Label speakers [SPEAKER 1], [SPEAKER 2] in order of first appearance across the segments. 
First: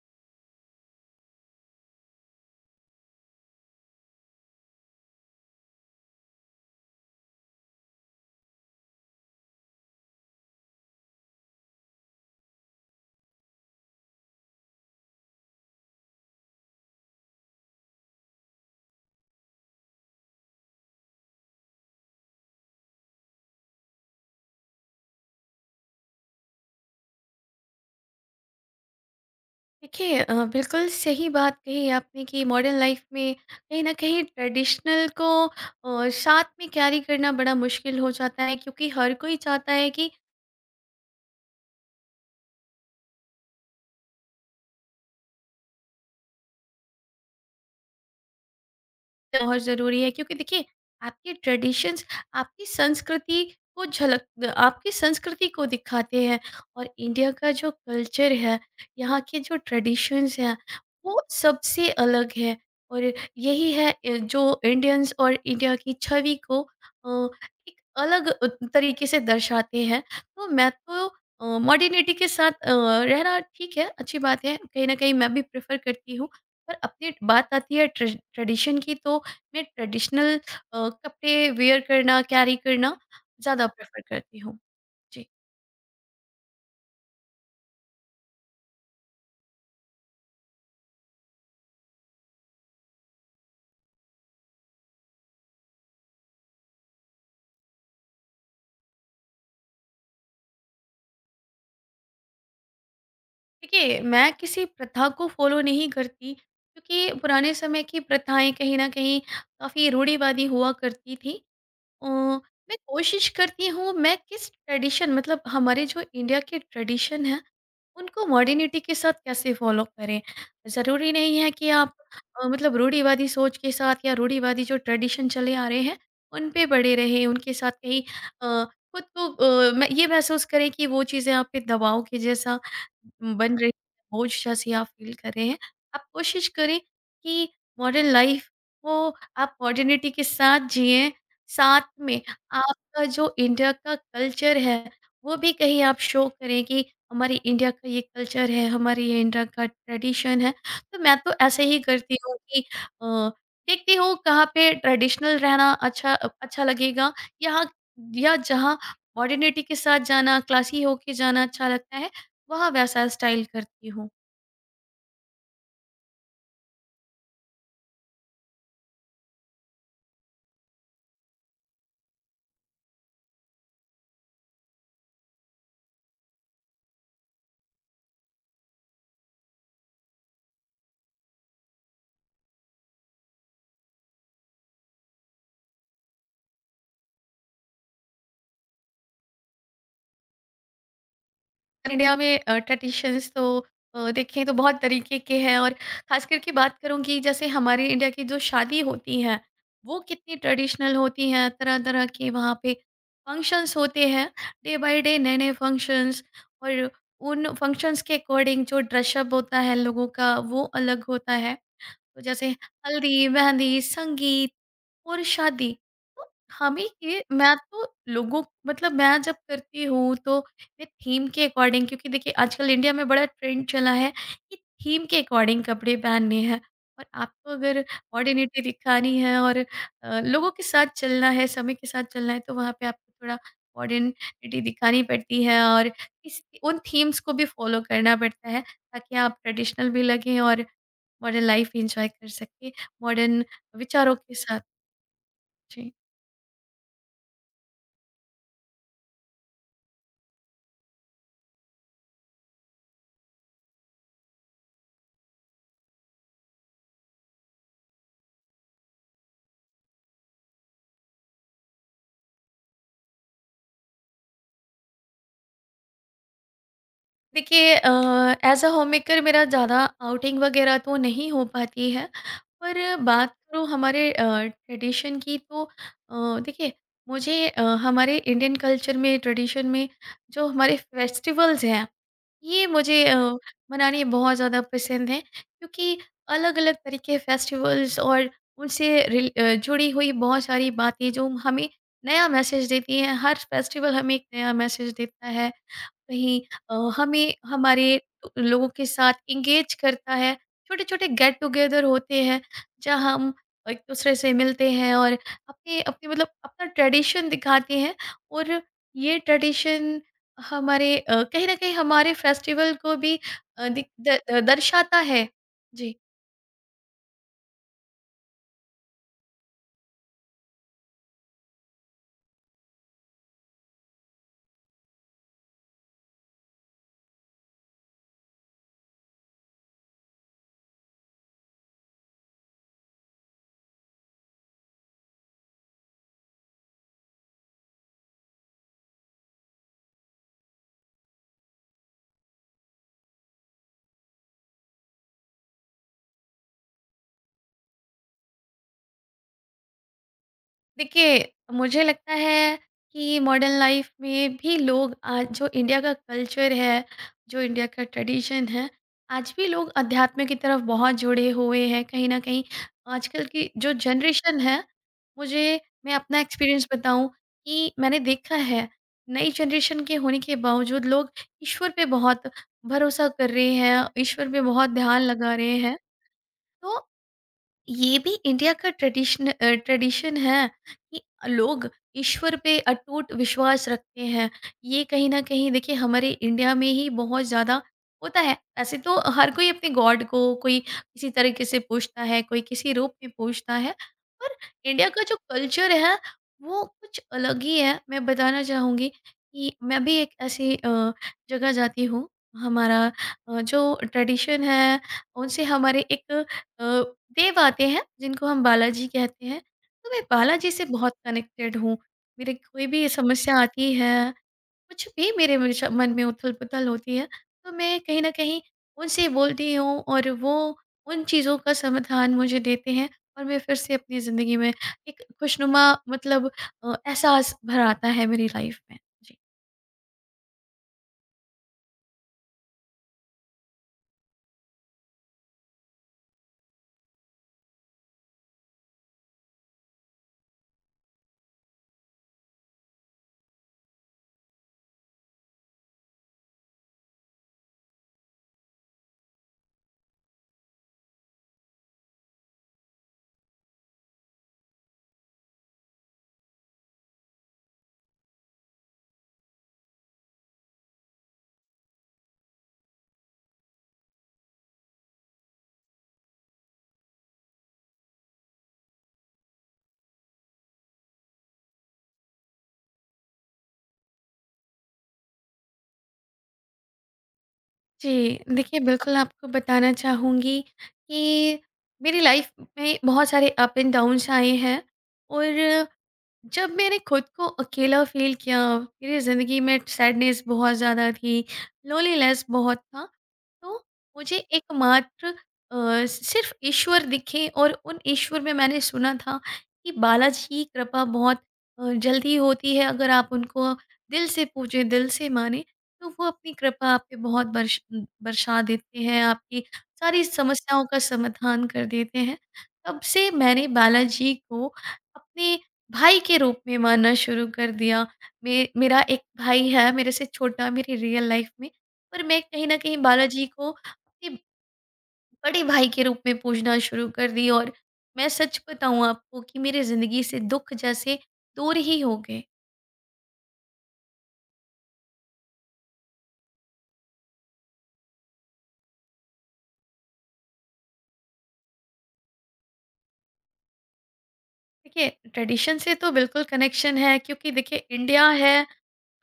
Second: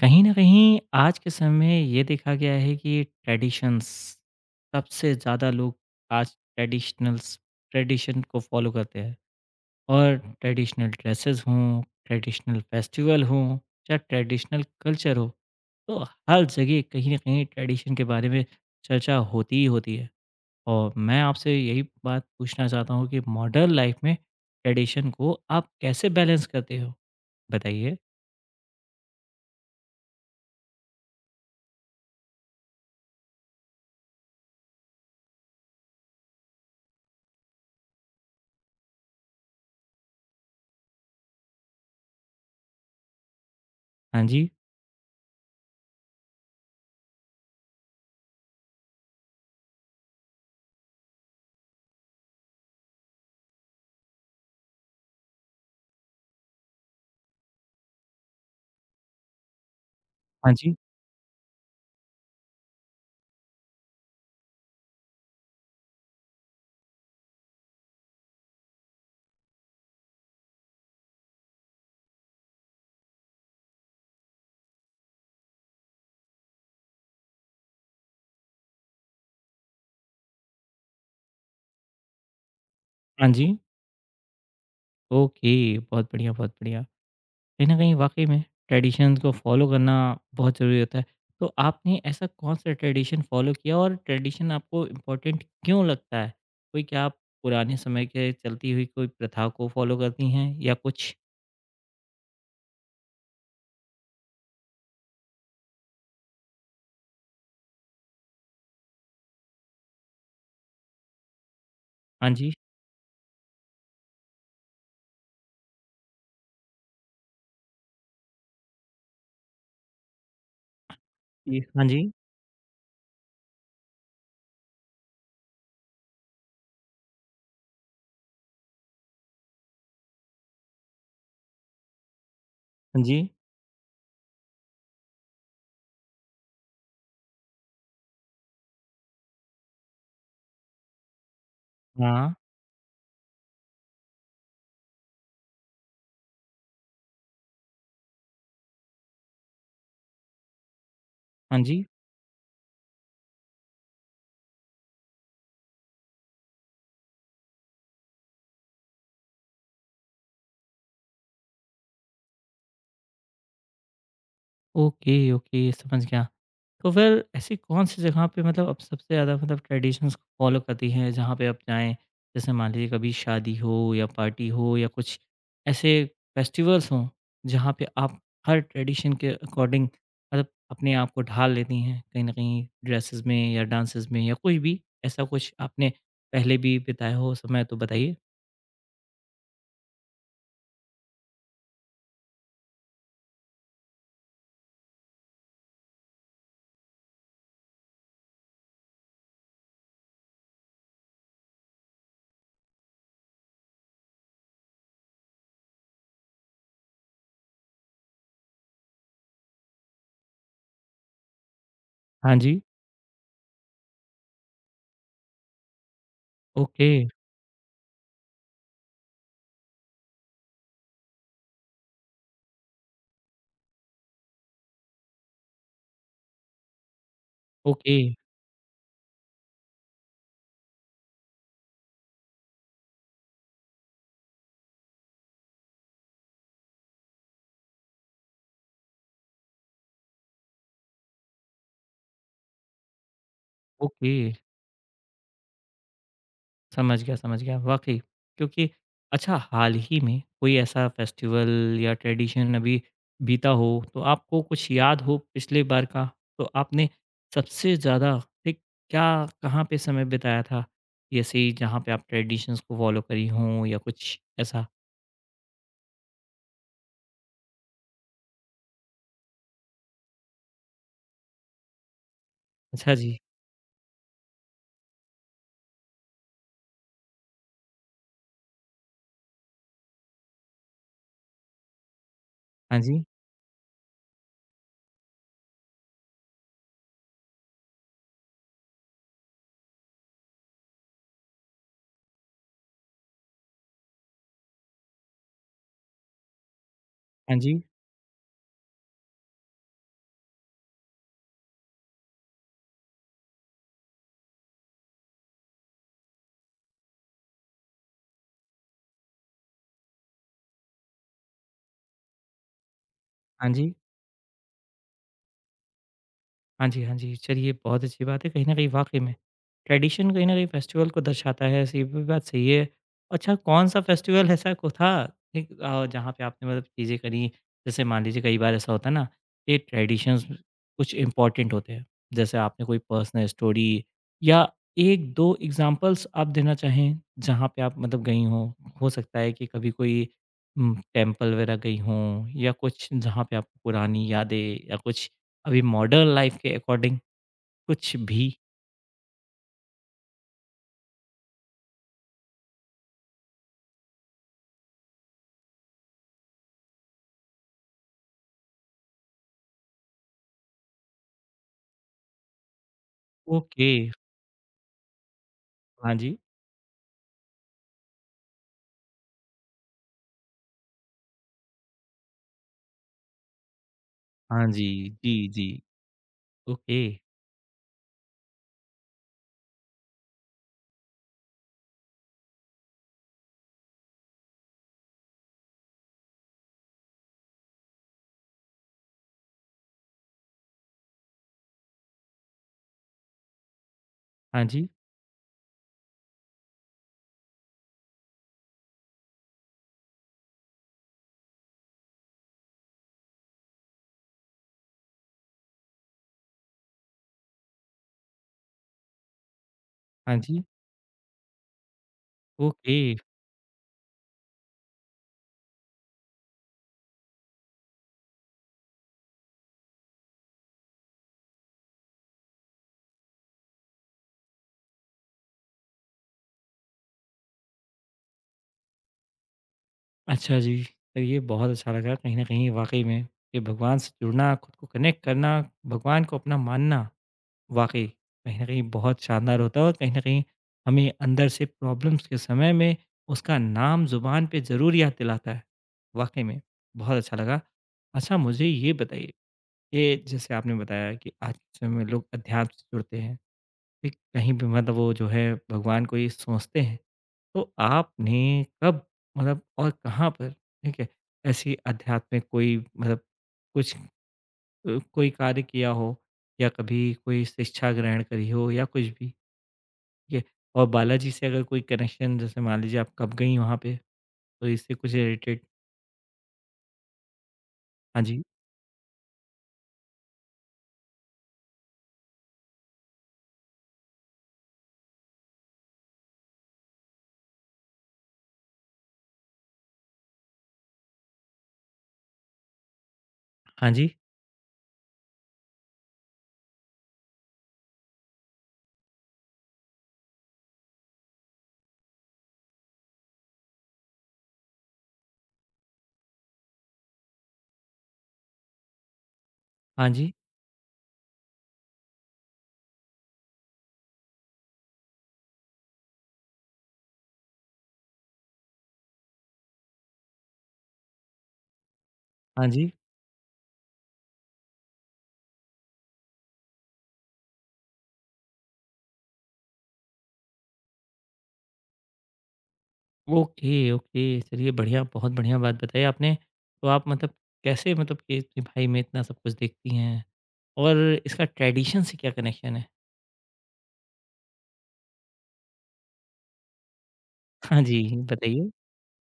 [SPEAKER 1] कहीं न कहीं आज के समय में ये देखा गया है कि ट्रेडिशंस सबसे ज़्यादा लोग आज ट्रेडिशनल्स ट्रेडिशन को फ़ॉलो करते हैं और ट्रेडिशनल ड्रेसेस हों, ट्रेडिशनल फेस्टिवल हों, चाहे ट्रेडिशनल कल्चर हो, तो हर जगह कहीं न कहीं ट्रेडिशन के बारे में चर्चा होती ही होती है। और मैं आपसे यही बात पूछना चाहता हूँ कि मॉडर्न लाइफ़ में ट्रेडिशन को आप कैसे बैलेंस करते हो? बताइए।
[SPEAKER 2] देखिए बिल्कुल सही बात कही आपने कि मॉडर्न लाइफ में कहीं न कहीं ट्रेडिशनल को साथ में कैरी करना बड़ा मुश्किल हो जाता है क्योंकि हर कोई चाहता है कि
[SPEAKER 1] हाँ जी,
[SPEAKER 2] बहुत ज़रूरी है क्योंकि देखिए, आपके ट्रेडिशंस, आपकी संस्कृति को झलक आपकी संस्कृति को दिखाते हैं। और इंडिया का जो कल्चर है, यहाँ के जो ट्रेडिशंस
[SPEAKER 1] हाँ
[SPEAKER 2] हैं,
[SPEAKER 1] जी,
[SPEAKER 2] वो सबसे अलग है। और यही है जो इंडियंस और इंडिया की छवि को अ, एक अलग तरीके से दर्शाते हैं। तो मैं तो मॉडर्निटी के साथ रहना ठीक है, अच्छी बात है, कहीं ना कहीं मैं भी प्रेफर करती हूँ। पर अपनी बात आती है ट्रेडिशन की तो मैं ट्रेडिशनल कपड़े वेयर करना, कैरी करना
[SPEAKER 1] हाँ जी।
[SPEAKER 2] ज़्यादा प्रेफर करती हूँ। जी।
[SPEAKER 1] ओके, बहुत बढ़िया, बहुत बढ़िया। कहीं न कहीं वाक़ई में ट्रेडिशंस को फ़ॉलो करना बहुत ज़रूरी होता है। तो आपने ऐसा कौन-सा ट्रेडिशन फ़ॉलो किया और ट्रेडिशन आपको इम्पोर्टेंट क्यों लगता है? कोई क्या आप पुराने समय के चलती हुई कोई प्रथा को फ़ॉलो करती हैं या कुछ?
[SPEAKER 2] देखिए, मैं किसी प्रथा को फॉलो नहीं करती क्योंकि पुराने समय की प्रथाएं कहीं ना कहीं काफ़ी रूढ़िवादी हुआ करती थी। अ,
[SPEAKER 1] हाँ जी,
[SPEAKER 2] मैं कोशिश करती हूँ, मैं किस ट्रेडिशन मतलब हमारे जो इंडिया के ट्रेडिशन है, उनको मॉडर्निटी के साथ कैसे फॉलो करें? ज़रूरी नहीं है
[SPEAKER 1] जी।
[SPEAKER 2] कि
[SPEAKER 1] हाँ
[SPEAKER 2] आप
[SPEAKER 1] जी,
[SPEAKER 2] मतलब रूढ़िवादी सोच के साथ या रूढ़िवादी जो ट्रेडिशन चले आ रहे हैं, उन पे पड़े रहें, उनके साथ कहीं अ, खुद को मैं ये महसूस करें कि वो चीज़ें आप पे दबाव के जैसा
[SPEAKER 1] हाँ जी।
[SPEAKER 2] बन रही हैं, बोझ जैसी आप फ़ील कर रहे हैं। आप कोशिश करें कि मॉडर्न लाइफ़ को आप मॉडर्निटी के साथ जिएँ, साथ में
[SPEAKER 1] हाँ,
[SPEAKER 2] आपका जो इंडिया का कल्चर है, वो भी कहीं आप शो करें कि हमारी इंडिया का ये कल्चर है, हमारी ये इंडिया का ट्रेडिशन है। तो मैं तो
[SPEAKER 1] हाँ
[SPEAKER 2] ऐसे ही
[SPEAKER 1] जी।
[SPEAKER 2] करती हूँ कि अ, देखती हूँ कहाँ पे ट्रेडिशनल रहना अच्छा अच्छा लगेगा, यहाँ या जहाँ मॉडर्निटी के साथ जाना, क्लासी होके जाना अच्छा लगता है, वहाँ वैसा स्टाइल करती हूँ।
[SPEAKER 1] ओके, ओके समझ गया। तो फिर ऐसी कौन सी जगह पे मतलब आप सबसे ज़्यादा मतलब ट्रेडिशंस को फॉलो करती हैं जहाँ पे आप जाएँ? जैसे मान लीजिए कभी शादी हो या पार्टी हो या कुछ ऐसे फेस्टिवल्स हों, जहाँ पे आप हर ट्रेडिशन के अकॉर्डिंग मतलब अपने आप को ढाल लेती हैं, कहीं न कहीं ड्रेसेस में या डांसेस में या कुछ भी? ऐसा कुछ आपने पहले भी बिताया हो समय तो बताइए?
[SPEAKER 2] उत्तर इंडिया में ट्रेडिशंस तो देखें तो बहुत तरीके के हैं। और खास करके बात करूं कि जैसे हमारे इंडिया की जो शादी होती है, वो कितनी ट्रेडिशनल होती हैं। तरह तरह के वहाँ पे फंक्शंस होते हैं, डे बाय डे नए नए फंक्शंस, और उन फंक्शंस के अकॉर्डिंग जो ड्रेसअप होता है लोगों का, वो अलग होता है। तो
[SPEAKER 1] हाँ
[SPEAKER 2] जैसे
[SPEAKER 1] जी।
[SPEAKER 2] हल्दी, मेहंदी, संगीत और शादी। तो हमें
[SPEAKER 1] ओके।
[SPEAKER 2] ये मैं तो लोगों मतलब मैं जब करती हूँ तो मैं थीम के अकॉर्डिंग, क्योंकि देखिए आजकल इंडिया में बड़ा ट्रेंड चला है कि थीम के अकॉर्डिंग कपड़े पहनने हैं। और आपको अगर
[SPEAKER 1] ओके,
[SPEAKER 2] मॉडर्निटी दिखानी है और लोगों के साथ चलना है, समय के साथ चलना है, तो वहाँ पे आपको थोड़ा मॉडर्निटी दिखानी पड़ती है और इस उन थीम्स को भी फ़ॉलो करना पड़ता है ताकि आप ट्रेडिशनल भी लगें और मॉडर्न लाइफ एंजॉय कर सके, मॉडर्न विचारों
[SPEAKER 1] ओके।
[SPEAKER 2] के साथ। जी।
[SPEAKER 1] समझ गया, समझ गया। वाक़ई क्योंकि अच्छा हाल ही में कोई ऐसा फेस्टिवल या ट्रेडिशन अभी बीता हो, तो आपको कुछ याद हो पिछले बार का, तो आपने सबसे ज़्यादा ठीक क्या कहाँ पे समय बिताया था? जैसे ही जहाँ पे आप ट्रेडिशंस को फ़ॉलो करी हों या कुछ ऐसा?
[SPEAKER 2] देखिए एज़ अ होममेकर मेरा ज़्यादा आउटिंग वगैरह तो नहीं हो पाती है,
[SPEAKER 1] अच्छा
[SPEAKER 2] पर
[SPEAKER 1] जी।
[SPEAKER 2] बात करूँ हमारे ट्रेडिशन की तो देखिए, मुझे हमारे इंडियन कल्चर में, ट्रेडिशन में जो हमारे फेस्टिवल्स हैं, ये
[SPEAKER 1] हाँ
[SPEAKER 2] मुझे
[SPEAKER 1] जी,
[SPEAKER 2] मनाने बहुत ज़्यादा पसंद है क्योंकि अलग-अलग तरह के फेस्टिवल्स और उनसे जुड़ी हुई बहुत सारी बातें जो हमें नया मैसेज देती हैं, हर फेस्टिवल हमें एक नया मैसेज देता है। कहीं अ, हमें
[SPEAKER 1] हाँ जी, हाँ जी,
[SPEAKER 2] हमारे लोगों के साथ इंगेज करता है, छोटे छोटे गेट टुगेदर होते हैं जहाँ हम एक दूसरे से मिलते हैं और अपने अपने मतलब अपना ट्रेडिशन दिखाते हैं। और ये ट्रेडिशन हमारे कहीं ना कहीं हमारे फेस्टिवल को भी
[SPEAKER 1] हाँ जी।
[SPEAKER 2] दर्शाता है। जी।
[SPEAKER 1] हाँ जी, हाँ जी। चलिए बहुत अच्छी बात है कहीं न कहीं वाक़ई में, ट्रेडिशन कहीं न कहीं फेस्टिवल को दर्शाता है ऐसी भी बात सही है। अच्छा कौन-सा फेस्टिवल ऐसा को था एक जहाँ पे आपने मतलब चीज़ें करी? जैसे मान लीजिए कई बार ऐसा होता है ना कि ट्रेडिशंस कुछ इम्पोर्टेंट होते हैं, जैसे आपने कोई पर्सनल स्टोरी या 1-2 एग्ज़ाम्पल्स आप देना चाहें, जहाँ पे आप मतलब गई हों? हो सकता है कि कभी कोई टेम्पल वगैरह गई हों या कुछ जहाँ पे आपको पुरानी यादें या कुछ अभी मॉडर्न लाइफ़ के अकॉर्डिंग कुछ भी
[SPEAKER 2] देखिए, मुझे लगता है कि मॉडर्न लाइफ में भी लोग आज जो इंडिया का कल्चर है, जो इंडिया का ट्रेडिशन है, आज भी लोग अध्यात्म की तरफ बहुत जुड़े हुए हैं। कहीं न कहीं आजकल की
[SPEAKER 1] ओके,
[SPEAKER 2] जो जनरेशन है, मुझे मैं
[SPEAKER 1] हाँ जी,
[SPEAKER 2] अपना एक्सपीरियंस बताऊँ कि मैंने देखा है, नई जनरेशन के होने के बावजूद लोग ईश्वर पे बहुत भरोसा कर रहे हैं, ईश्वर पे
[SPEAKER 1] हाँ जी,
[SPEAKER 2] बहुत ध्यान
[SPEAKER 1] जी,
[SPEAKER 2] लगा रहे
[SPEAKER 1] जी,
[SPEAKER 2] हैं।
[SPEAKER 1] ओके,
[SPEAKER 2] तो ये भी इंडिया का ट्रेडिशन ट्रेडिशन है कि लोग ईश्वर पे अटूट विश्वास रखते हैं। ये कहीं न कहीं देखिए हमारे इंडिया में ही बहुत ज़्यादा होता है। ऐसे तो हर कोई अपने गॉड को कोई किसी तरीके से पूजता है, कोई किसी रूप में पूजता है। पर
[SPEAKER 1] हाँ जी,
[SPEAKER 2] इंडिया का जो कल्चर है, वो कुछ अलग ही है। मैं बताना चाहूँगी कि मैं भी एक ऐसी जगह जाती हूँ। हमारा जो ट्रेडिशन है, उनसे हमारे एक अ, देव आते हैं जिनको हम बालाजी कहते हैं। तो मैं
[SPEAKER 1] हाँ जी,
[SPEAKER 2] बालाजी से बहुत कनेक्टेड हूँ। मेरे कोई
[SPEAKER 1] ओके,
[SPEAKER 2] भी समस्या आती है, कुछ भी मेरे विश मन में उथल-पुथल होती है, तो मैं कहीं न कहीं उनसे बोलती हूँ और वो उन चीज़ों का समाधान मुझे देते हैं, और मैं फिर से अपनी ज़िंदगी में एक खुशनुमा मतलब एहसास भर आता है मेरी लाइफ़ में। जी।
[SPEAKER 1] अच्छा जी। तो ये बहुत अच्छा लगा कहीं न कहीं वाक़ई में कि भगवान से जुड़ना, खुद को कनेक्ट करना, भगवान को अपना मानना, वाक़ई कहीं न कहीं बहुत शानदार होता है और कहीं न कहीं हमें अंदर से प्रॉब्लम्स के समय में उसका नाम ज़ुबान पे ज़रूर याद दिलाता है। वाक़ई में बहुत अच्छा लगा। अच्छा मुझे ये बताइए ये जैसे आपने बताया कि आज के समय में लोग अध्यात्म से जुड़ते हैं ठीक कहीं भी मतलब वो जो है भगवान को ये सोचते हैं तो आपने कब मतलब और कहाँ पर ठीक है ऐसी आध्यात्मिक कोई मतलब कुछ कोई कार्य किया हो या कभी कोई शिक्षा ग्रहण करी हो या कुछ भी ठीक है और बालाजी से अगर कोई कनेक्शन जैसे मान लीजिए आप कब गई वहाँ पे तो इससे कुछ रिलेटेड हाँ
[SPEAKER 2] जी,
[SPEAKER 1] जी
[SPEAKER 2] देखिए बिल्कुल आपको बताना चाहूँगी कि मेरी लाइफ में बहुत सारे अप एंड डाउन्स आए हैं। और जब मैंने खुद को अकेला फील किया, मेरी ज़िंदगी में सैडनेस बहुत ज़्यादा थी, लोनलीनेस बहुत था, तो
[SPEAKER 1] हाँ जी
[SPEAKER 2] मुझे एकमात्र सिर्फ ईश्वर दिखे। और उन ईश्वर में मैंने सुना था कि बालाजी की कृपा बहुत जल्दी होती है अगर आप उनको दिल से पूजें, दिल से माने, तो वो अपनी कृपा आप पे बहुत बरसा देते हैं, आपकी
[SPEAKER 1] हाँ
[SPEAKER 2] सारी
[SPEAKER 1] जी
[SPEAKER 2] समस्याओं का समाधान कर देते हैं। तब से मैंने बालाजी को अपने भाई के रूप में मानना शुरू कर दिया। मे मेरा एक भाई है मेरे से छोटा मेरी रियल लाइफ में, पर मैं कहीं
[SPEAKER 1] हाँ
[SPEAKER 2] न
[SPEAKER 1] जी
[SPEAKER 2] कहीं बालाजी को अपने बड़े भाई के रूप में पूजना शुरू कर दी। और मैं सच बताऊँ आपको कि मेरी ज़िंदगी से दुःख जैसे दूर ही हो गए।
[SPEAKER 1] Okay, okay. चलिए बढ़िया, बहुत बढ़िया बात बताई आपने। तो आप मतलब कैसे मतलब कि अपनी भाई में इतना सब कुछ देखती हैं? और इसका ट्रेडिशन से क्या कनेक्शन है?
[SPEAKER 2] देखिए, ट्रेडिशन से तो बिल्कुल कनेक्शन है क्योंकि देखिए
[SPEAKER 1] हाँ जी,
[SPEAKER 2] इंडिया है
[SPEAKER 1] बताइए।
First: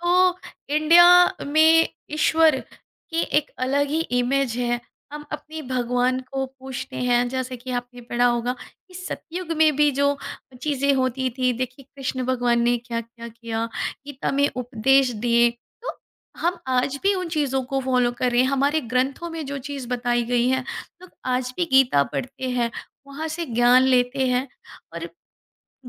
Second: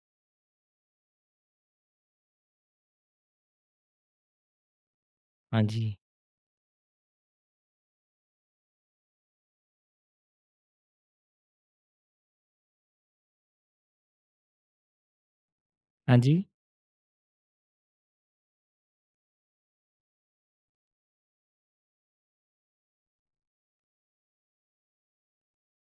[SPEAKER 2] तो इंडिया में ईश्वर की एक अलग ही इमेज है। हम अपने
[SPEAKER 1] हाँ जी।
[SPEAKER 2] भगवान को पूछते हैं, जैसे कि आपने पढ़ा होगा कि सतयुग में भी जो चीजें होती थी, देखिए कृष्ण भगवान ने क्या क्या किया, गीता में उपदेश दिए। तो
[SPEAKER 1] हाँ जी।
[SPEAKER 2] हम आज भी उन चीजों को फॉलो कर रहे हैं, हमारे ग्रंथों में जो चीज बताई गई है, लोग आज भी गीता पढ़ते हैं, वहां से ज्ञान लेते हैं। और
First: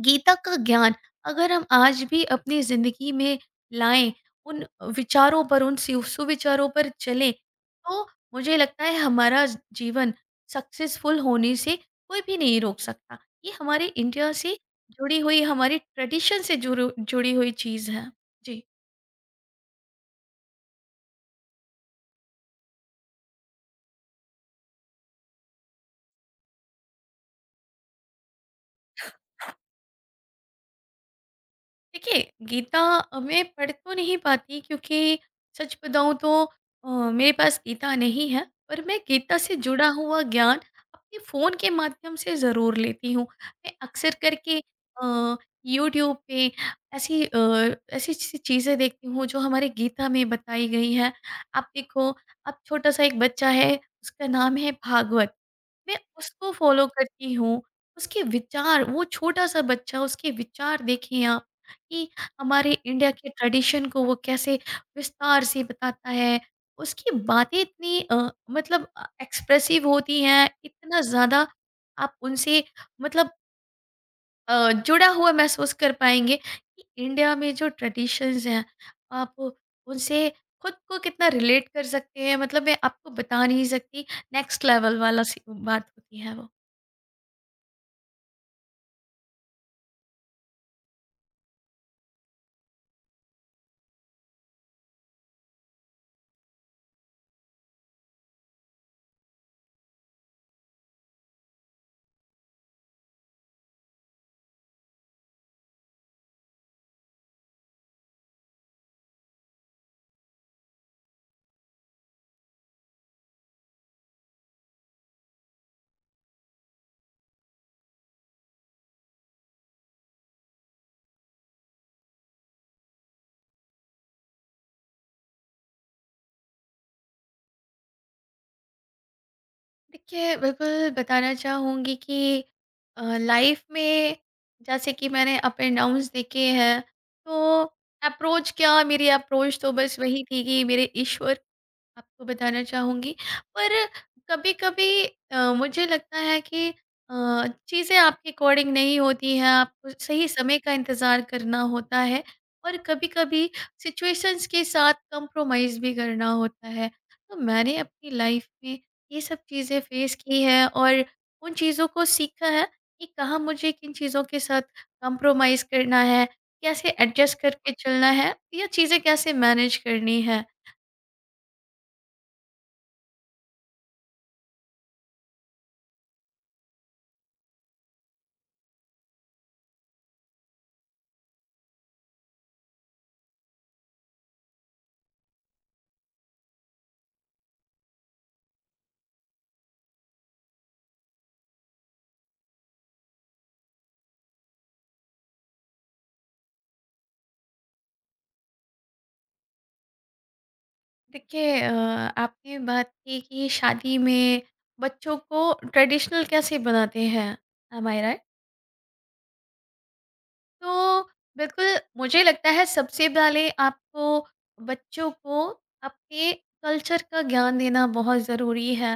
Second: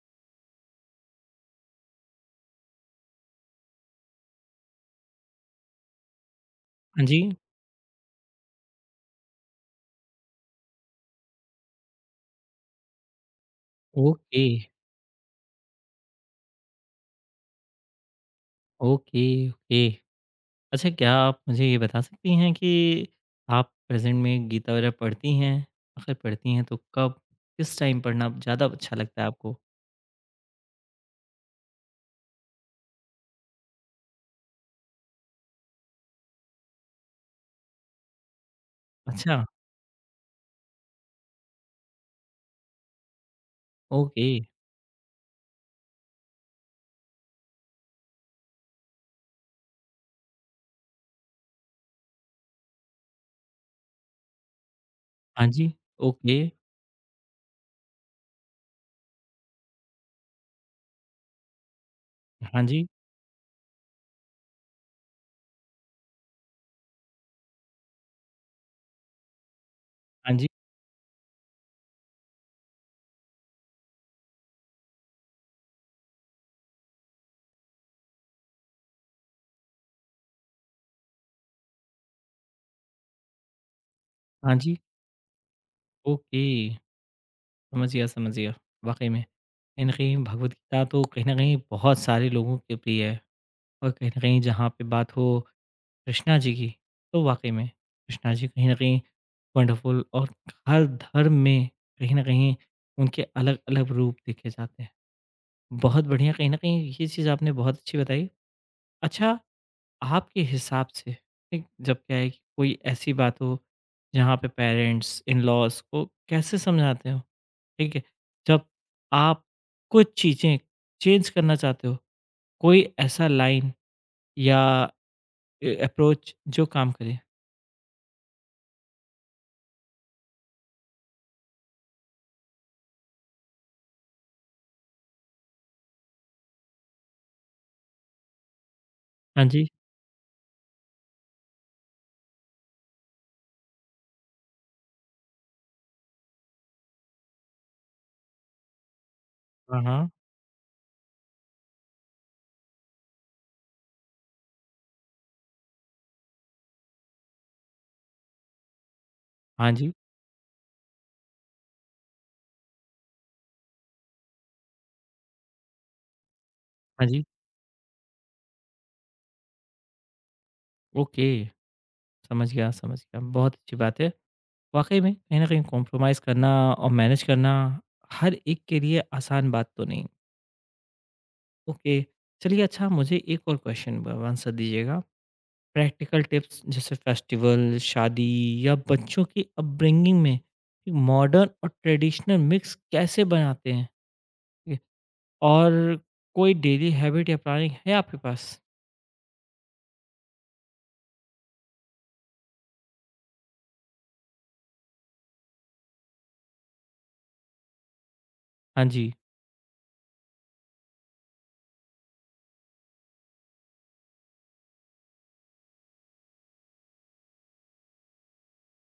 [SPEAKER 2] गीता का ज्ञान अगर हम आज भी अपनी जिंदगी में लाएं, उन विचारों पर, उन सुविचारों पर
[SPEAKER 1] हाँ जी।
[SPEAKER 2] चलें, तो मुझे लगता है हमारा जीवन सक्सेसफुल होने से कोई भी नहीं रोक सकता। ये हमारे इंडिया
[SPEAKER 1] ओके,
[SPEAKER 2] से जुड़ी हुई, हमारी ट्रेडिशन से जुड़ी जुड़ी हुई चीज़ है। जी।
[SPEAKER 1] Okay, okay. अच्छा क्या आप मुझे ये बता सकती हैं कि आप प्रेज़ेंट में गीता वगैरह पढ़ती हैं? अगर पढ़ती हैं तो कब, किस टाइम पढ़ना ज़्यादा अच्छा लगता है आपको?
[SPEAKER 2] देखिए, गीता मैं पढ़ तो नहीं पाती क्योंकि सच बताऊँ तो मेरे पास गीता नहीं है, पर मैं गीता
[SPEAKER 1] अच्छा,
[SPEAKER 2] से जुड़ा हुआ ज्ञान अपने फ़ोन के माध्यम से ज़रूर लेती हूँ। मैं अक्सर
[SPEAKER 1] ओके।
[SPEAKER 2] करके अ, यूट्यूब पे ऐसी ऐसी-ऐसी चीज़ें देखती हूँ जो हमारे गीता में बताई गई हैं। आप देखो, अब छोटा-सा एक बच्चा है, उसका नाम है भागवत।
[SPEAKER 1] हाँ जी,
[SPEAKER 2] मैं
[SPEAKER 1] ओके।
[SPEAKER 2] उसको फ़ॉलो करती हूँ, उसके विचार, वो छोटा-सा बच्चा, उसके विचार देखिए आप, कि
[SPEAKER 1] हाँ
[SPEAKER 2] हमारे
[SPEAKER 1] जी।
[SPEAKER 2] इंडिया के ट्रेडिशन को वो कैसे विस्तार से बताता है। उसकी बातें इतनी मतलब एक्सप्रेसिव होती
[SPEAKER 1] हाँ जी।
[SPEAKER 2] हैं, इतना ज़्यादा आप उनसे मतलब जुड़ा हुआ महसूस कर पाएँगे कि इंडिया में जो ट्रेडिशंस हैं, आप उनसे खुद को कितना रिलेट कर सकते हैं, मतलब मैं आपको बता नहीं सकती,
[SPEAKER 1] हाँ
[SPEAKER 2] नेक्स्ट
[SPEAKER 1] जी।
[SPEAKER 2] लेवल वाला सी बात होती है
[SPEAKER 1] ओके,
[SPEAKER 2] वो।
[SPEAKER 1] समझ गया, समझ गया। वाक़ई में, कहीं न कहीं भगवद गीता तो कहीं न कहीं बहुत सारे लोगों के प्रिय है और कहीं न कहीं जहाँ पे बात हो कृष्णा जी की, तो वाक़ई में कृष्णा जी कहीं न कहीं वंडरफुल और हर धर्म में कहीं न कहीं उनके अलग-अलग रूप देखे जाते हैं। बहुत बढ़िया, कहीं न कहीं ये चीज़ आपने बहुत अच्छी बताई। अच्छा, आपके हिसाब से, ठीक, जब क्या है कि कोई ऐसी बात हो, जहाँ पे पेरेंट्स, इन-लॉज़ को कैसे समझाते हो? ठीक है? जब आप कुछ चीज़ें चेंज करना चाहते हो, कोई ऐसा लाइन या ए अप्रोच जो काम करे?
[SPEAKER 2] देखिए, बिल्कुल बताना चाहूँगी कि लाइफ में जैसे कि मैंने अप एंड डाउन्स देखे हैं, तो अप्रोच क्या, मेरी
[SPEAKER 1] हाँ
[SPEAKER 2] अप्रोच
[SPEAKER 1] जी।
[SPEAKER 2] तो बस वही थी कि मेरे ईश्वर, आपको बताना चाहूँगी। पर कभी-कभी मुझे लगता है कि चीज़ें आपके अकॉर्डिंग नहीं होती हैं,
[SPEAKER 1] हाँ,
[SPEAKER 2] आपको
[SPEAKER 1] हाँ।
[SPEAKER 2] सही समय का इंतज़ार करना होता है और कभी-कभी सिचुएशंस के साथ कंप्रोमाइज़ भी करना होता है। तो मैंने अपनी लाइफ़ में ये सब
[SPEAKER 1] हाँ
[SPEAKER 2] चीज़ें
[SPEAKER 1] जी,
[SPEAKER 2] फेस की हैं और उन चीज़ों को सीखा है कि कहाँ मुझे किन चीज़ों के साथ कंप्रोमाइज़ करना है, कैसे
[SPEAKER 1] हाँ जी।
[SPEAKER 2] एडजस्ट करके चलना है या चीज़ें कैसे मैनेज करनी है।
[SPEAKER 1] ओके, समझ गया, समझ गया। बहुत अच्छी बात है। वाक़ई में कहीं न कहीं कॉम्प्रोमाइज़ करना और मैनेज करना हर एक के लिए आसान बात तो नहीं। ओके, चलिए अच्छा मुझे एक और क्वेश्चन ब आंसर दीजिएगा। प्रैक्टिकल टिप्स जैसे फेस्टिवल, शादी या बच्चों की अपब्रिंगिंग में मॉडर्न और ट्रेडिशनल मिक्स कैसे बनाते हैं? ठीक है, और कोई डेली हैबिट या प्लानिंग है आपके पास?
[SPEAKER 2] देखिए आपने बात की कि शादी में बच्चों को ट्रेडिशनल कैसे बनाते हैं, एम आई राइट?
[SPEAKER 1] हाँ जी,
[SPEAKER 2] तो बिल्कुल मुझे लगता है सबसे पहले आपको बच्चों को अपने कल्चर का ज्ञान देना बहुत ज़रूरी है।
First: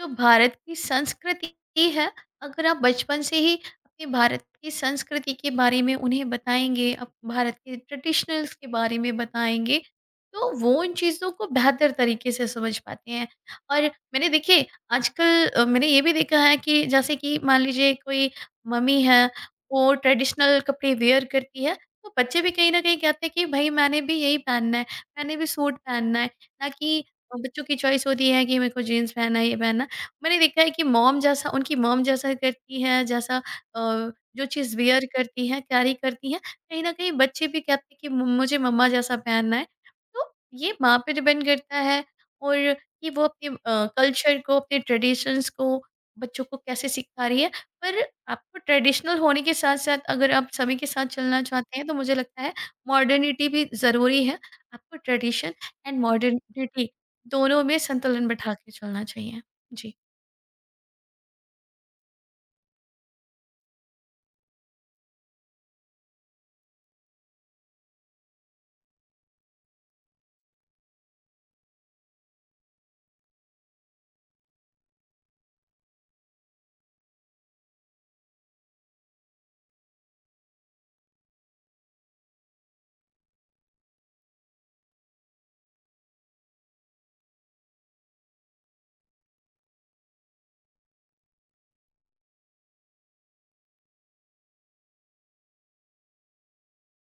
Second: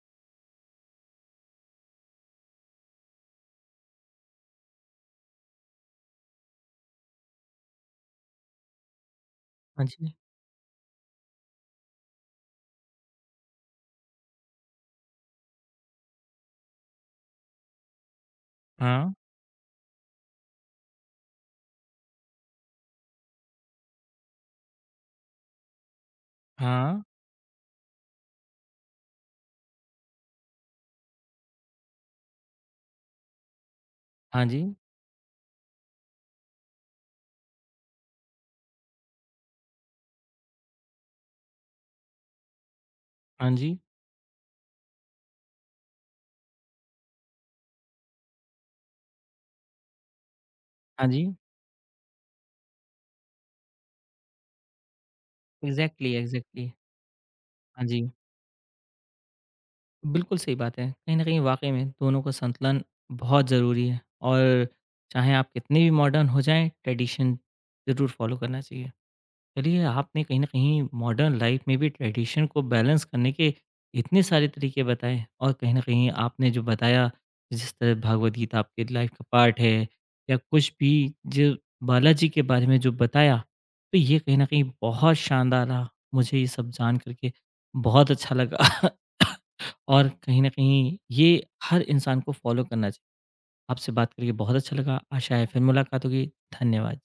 [SPEAKER 2] जो भारत की संस्कृति है, अगर आप बचपन से ही अपने भारत की संस्कृति के बारे में उन्हें बताएँगे, अप भारत के ट्रेडिशनल्स के बारे में बताएँगे,
[SPEAKER 1] हाँ जी,
[SPEAKER 2] तो वो उन चीज़ों को बेहतर तरीके से समझ पाते हैं। और मैंने देखिए आजकल मैंने ये भी देखा है कि जैसे कि मान लीजिए कोई मम्मी
[SPEAKER 1] हाँ,
[SPEAKER 2] है, वो ट्रेडिशनल कपड़े वेयर करती है, तो बच्चे भी कहीं न कहीं कहते हैं कि भई मैंने भी यही पहनना है, मैंने भी सूट पहनना है। ना कि
[SPEAKER 1] हाँ,
[SPEAKER 2] बच्चों की चॉइस होती है कि मेरे को जीन्स पहनना है, ये पहनना है। मैंने देखा है कि मॉम जैसा, उनकी मॉम जैसा करती हैं, जैसा अ, जो
[SPEAKER 1] हाँ जी,
[SPEAKER 2] चीज़ वेयर करती हैं, कैरी करती हैं, कहीं न कहीं बच्चे भी कहते हैं कि मु मुझे मम्मा जैसा पहनना है। तो ये माँ पे डिपेंड करता है, और कि वो अपने
[SPEAKER 1] हाँ जी,
[SPEAKER 2] कल्चर को, अपने ट्रेडिशंस को बच्चों को कैसे सिखा रही है। पर आपको ट्रेडिशनल होने के साथ-साथ अगर आप समय के साथ
[SPEAKER 1] हाँ जी,
[SPEAKER 2] चलना चाहते हैं, तो मुझे लगता है मॉडर्निटी भी ज़रूरी है। आपको tradition and
[SPEAKER 1] exactly, exactly,
[SPEAKER 2] modernity दोनों में
[SPEAKER 1] हाँ जी,
[SPEAKER 2] संतुलन बिठा के चलना चाहिए। जी।
[SPEAKER 1] बिल्कुल सही बात है। कहीं न कहीं वाक़ई में दोनों का संतुलन बहुत ज़रूरी है और चाहे आप कितने भी मॉडर्न हो जाएँ, ट्रेडिशन ज़रूर फ़ॉलो करना चाहिए। चलिए आपने कहीं न कहीं मॉडर्न लाइफ़ में भी ट्रेडिशन को बैलेंस करने के इतने सारे तरीके बताए और कहीं न कहीं आपने जो बताया, जिस तरह भगवद गीता आपकी लाइफ़ का पार्ट है या कुछ भी जो बालाजी के बारे में जो बताया, तो ये कहीं न कहीं बहुत शानदार रहा। मुझे ये सब जान कर के बहुत अच्छा लगा और कहीं न कहीं ये हर इंसान को फ़ॉलो करना चाहिए। आपसे बात करके बहुत अच्छा लगा। आशा है फिर मुलाकात होगी। धन्यवाद।